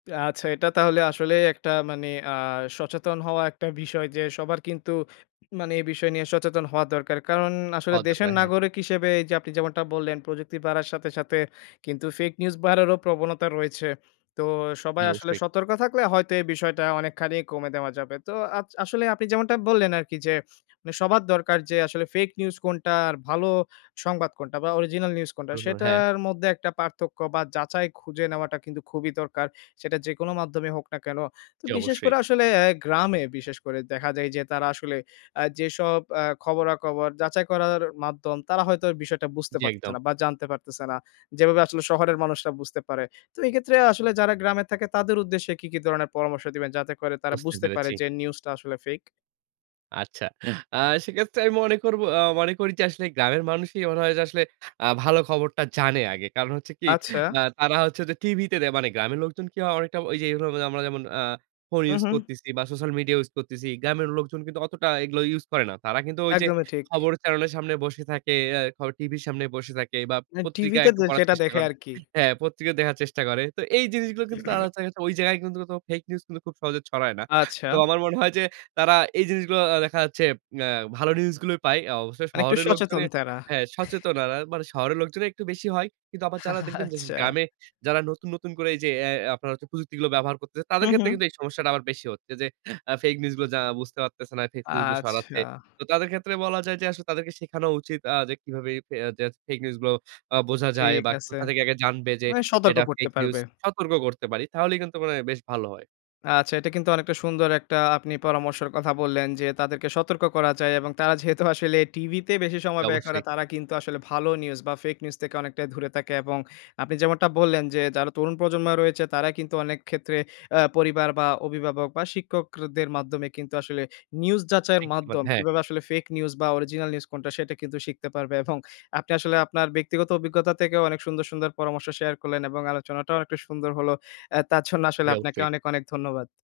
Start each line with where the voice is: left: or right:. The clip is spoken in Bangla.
left: আচ্ছা। এটা তাহলে আসলেই একটা মানে আ সচেতন হওয়া একটা বিষয় যে সবার কিন্তু মানে এই বিষয় নিয়ে সচেতন হওয়া দরকার। কারণ আসলে
right: হওয়া
left: দেশের
right: দরকার, হ্যাঁ।
left: নাগরিক হিসেবে এই যে আপনি যেমনটা বললেন প্রযুক্তি বাড়ার সাথে, সাথে কিন্তু ফেইক নিউজ বাড়ারও প্রবণতা রয়েছে। তো
right: জি,
left: সবাই আসলে
right: অবশ্যই।
left: সতর্ক থাকলে হয়তো এই বিষয়টা অনেকখানি কমে দেওয়া যাবে। তো আস আসলে আপনি যেমনটা বললেন আরকি যে সবার দরকার যে আসলে ফেইক নিউজ কোনটা আর ভালো সংবাদ কোনটা বা অরিজিনাল নিউজ কোনটা
right: [unintelligible] হ্যাঁ।
left: সেটার মধ্যে একটা পার্থক্য বা যাচাই খুঁজে নেওয়াটা কিন্তু খুবই দরকার। সেটা যেকোনো মাধ্যমে হোক না কেন। তো
right: জি,
left: বিশেষ
right: অবশ্যই।
left: করে আসলে গ্রামে বিশেষ করে দেখা যায় যে তারা আসলে অ্যা যেসব অ্যা খবরাখবর যাচাই করার মাধ্যম তারা হয়তো বিষয়টা বুঝতে
right: জি,
left: পারতেছে
right: একদম।
left: না বা জানতে পারতেছে না। যেভাবে আসলে শহরের মানুষরা বুঝতে পারে। তো এই ক্ষেত্রে আসলে যারা গ্রামে থাকে তাদের উদ্দেশ্যে কি, কি ধরণের পরামর্শ দিবেন যাতে করে তারা
right: বুঝতে
left: বুঝতে পারে
right: পেরেছি।
left: যে নিউজ টা আসলে ফেইক?
right: আচ্ছা। আ সেক্ষেত্রে আমি মনে করবো অ মনে করি যে আসলে গ্রামের মানুষই মনে হয় যে আসলে আ ভালো খবরটা জানে আগে। কারণ হচ্ছে কি?
left: আচ্ছা।
right: আ তারা হচ্ছে যে টিভিতে দে মানে গ্রামের লোকজন কি হয় অনেকটা ঐ যে এগুলো আমরা যেমন আ ফোন ইউজ
left: উহু।
right: করতেছি বা সোশ্যাল মিডিয়া ইউজ করতেছি। গ্রামের লোকজন কিন্তু অতটা এগুলো ইউজ করে না। তারা কিন্তু ওই যে
left: একদমই ঠিক।
right: খবর চ্যানেলের সামনে বসে থাকে, এ খ টিভির সামনে বসে থাকে বা
left: না,
right: পত্রিকায়
left: টিভিতে
right: একটু
left: দে
right: পড়ার
left: সেটা
right: চেষ্টা
left: দেখে
right: করে।
left: আরকি।
right: হ্যাঁ, পত্রিকা দেখার চেষ্টা করে। তো এই জিনিসগুলো কিন্তু আ তারা দেখা যাচ্ছে ওই জায়গায় কিন্তু মূলত ফেইক নিউজ কিন্তু খুব সহজে ছড়ায় না। তো
left: আচ্ছা।
right: আমার মনে হয় যে তারা এই জিনিসগুলো আ দেখা যাচ্ছে অ্যা ভালো নিউজ গুলোই পায়। অবশ্যই
left: মানে একটু
right: শহরের লোকজনে
left: সচেতন তারা।
right: হ্যাঁ সচেতনরা মানে শহরের লোকজনে একটু বেশি হয়। কিন্তু আবার যারা দেখবেন যে
left: আচ্ছা।
right: গ্রামে যারা নতুন, নতুন করে এই যে AI আপনারা হচ্ছে প্রযুক্তিগুলো ব্যবহার করতেছে
left: হু,
right: তাদের ক্ষেত্রে
left: হু।
right: কিন্তু এই সমস্যাটা আবার বেশি হচ্ছে যে আ ফেইক নিউজগুলো যারা বুঝতে পারতেছে না, ফেইক নিউজগুলো ছড়াচ্ছে।
left: আচ্ছা।
right: তো তাদের ক্ষেত্রে বলা যায় যে আসলে তাদেরকে শেখানো উচিত আ যে কিভাবে ফে যায় ফেইক নিউজ গুলো আ বোঝা যায়
left: ঠিক
right: বা
left: আছে।
right: কোথা থেকে আগে জানবে যে
left: মানে সতর্ক
right: এটা
left: করতে
right: ফেইক নিউজ।
left: পারবে।
right: সতর্ক করতে পারি তাহলে কিন্তু মনে হয় বেশ ভালো হয়।
left: আচ্ছা। এটা কিন্তু অনেকটা সুন্দর একটা আপনি পরামর্শের কথা বললেন যে তাদেরকে সতর্ক করা যায় এবং তারা যেহেতু আসলে টিভিতে বেশি
right: জি,
left: সময় ব্যয় করে
right: অবশ্যই।
left: তারা কিন্তু আসলে ভালো নিউজ বা ফেইক নিউজ থেকে অনেকটাই দূরে থাকে এবং আপনি যেমনটা বললেন যে যারা তরুণ প্রজন্ম রয়েছে তারা কিন্তু অনেক ক্ষেত্রে অ্যা পরিবার বা অভিভাবক বা শিক্ষকদের মাধ্যমে কিন্তু আসলে নিউজ যাচাইয়ের
right: [unintelligible]
left: মাধ্যম
right: হ্যাঁ।
left: কিভাবে আসলে ফেইক নিউজ বা অরিজিনাল নিউজ কোনটা সেটা কিন্তু শিখতে পারবে এবং আপনি আসলে আপনার ব্যক্তিগত অভিজ্ঞতা থেকেও অনেক সুন্দর, সুন্দর পরামর্শ শেয়ার করলেন এবং আলোচনাটাও অনেকটা সুন্দর হল। অ্যা তার জন্য
right: জি,
left: আসলে আপনাকে
right: অবশ্যই।
left: অনেক, অনেক ধন্যবাদ।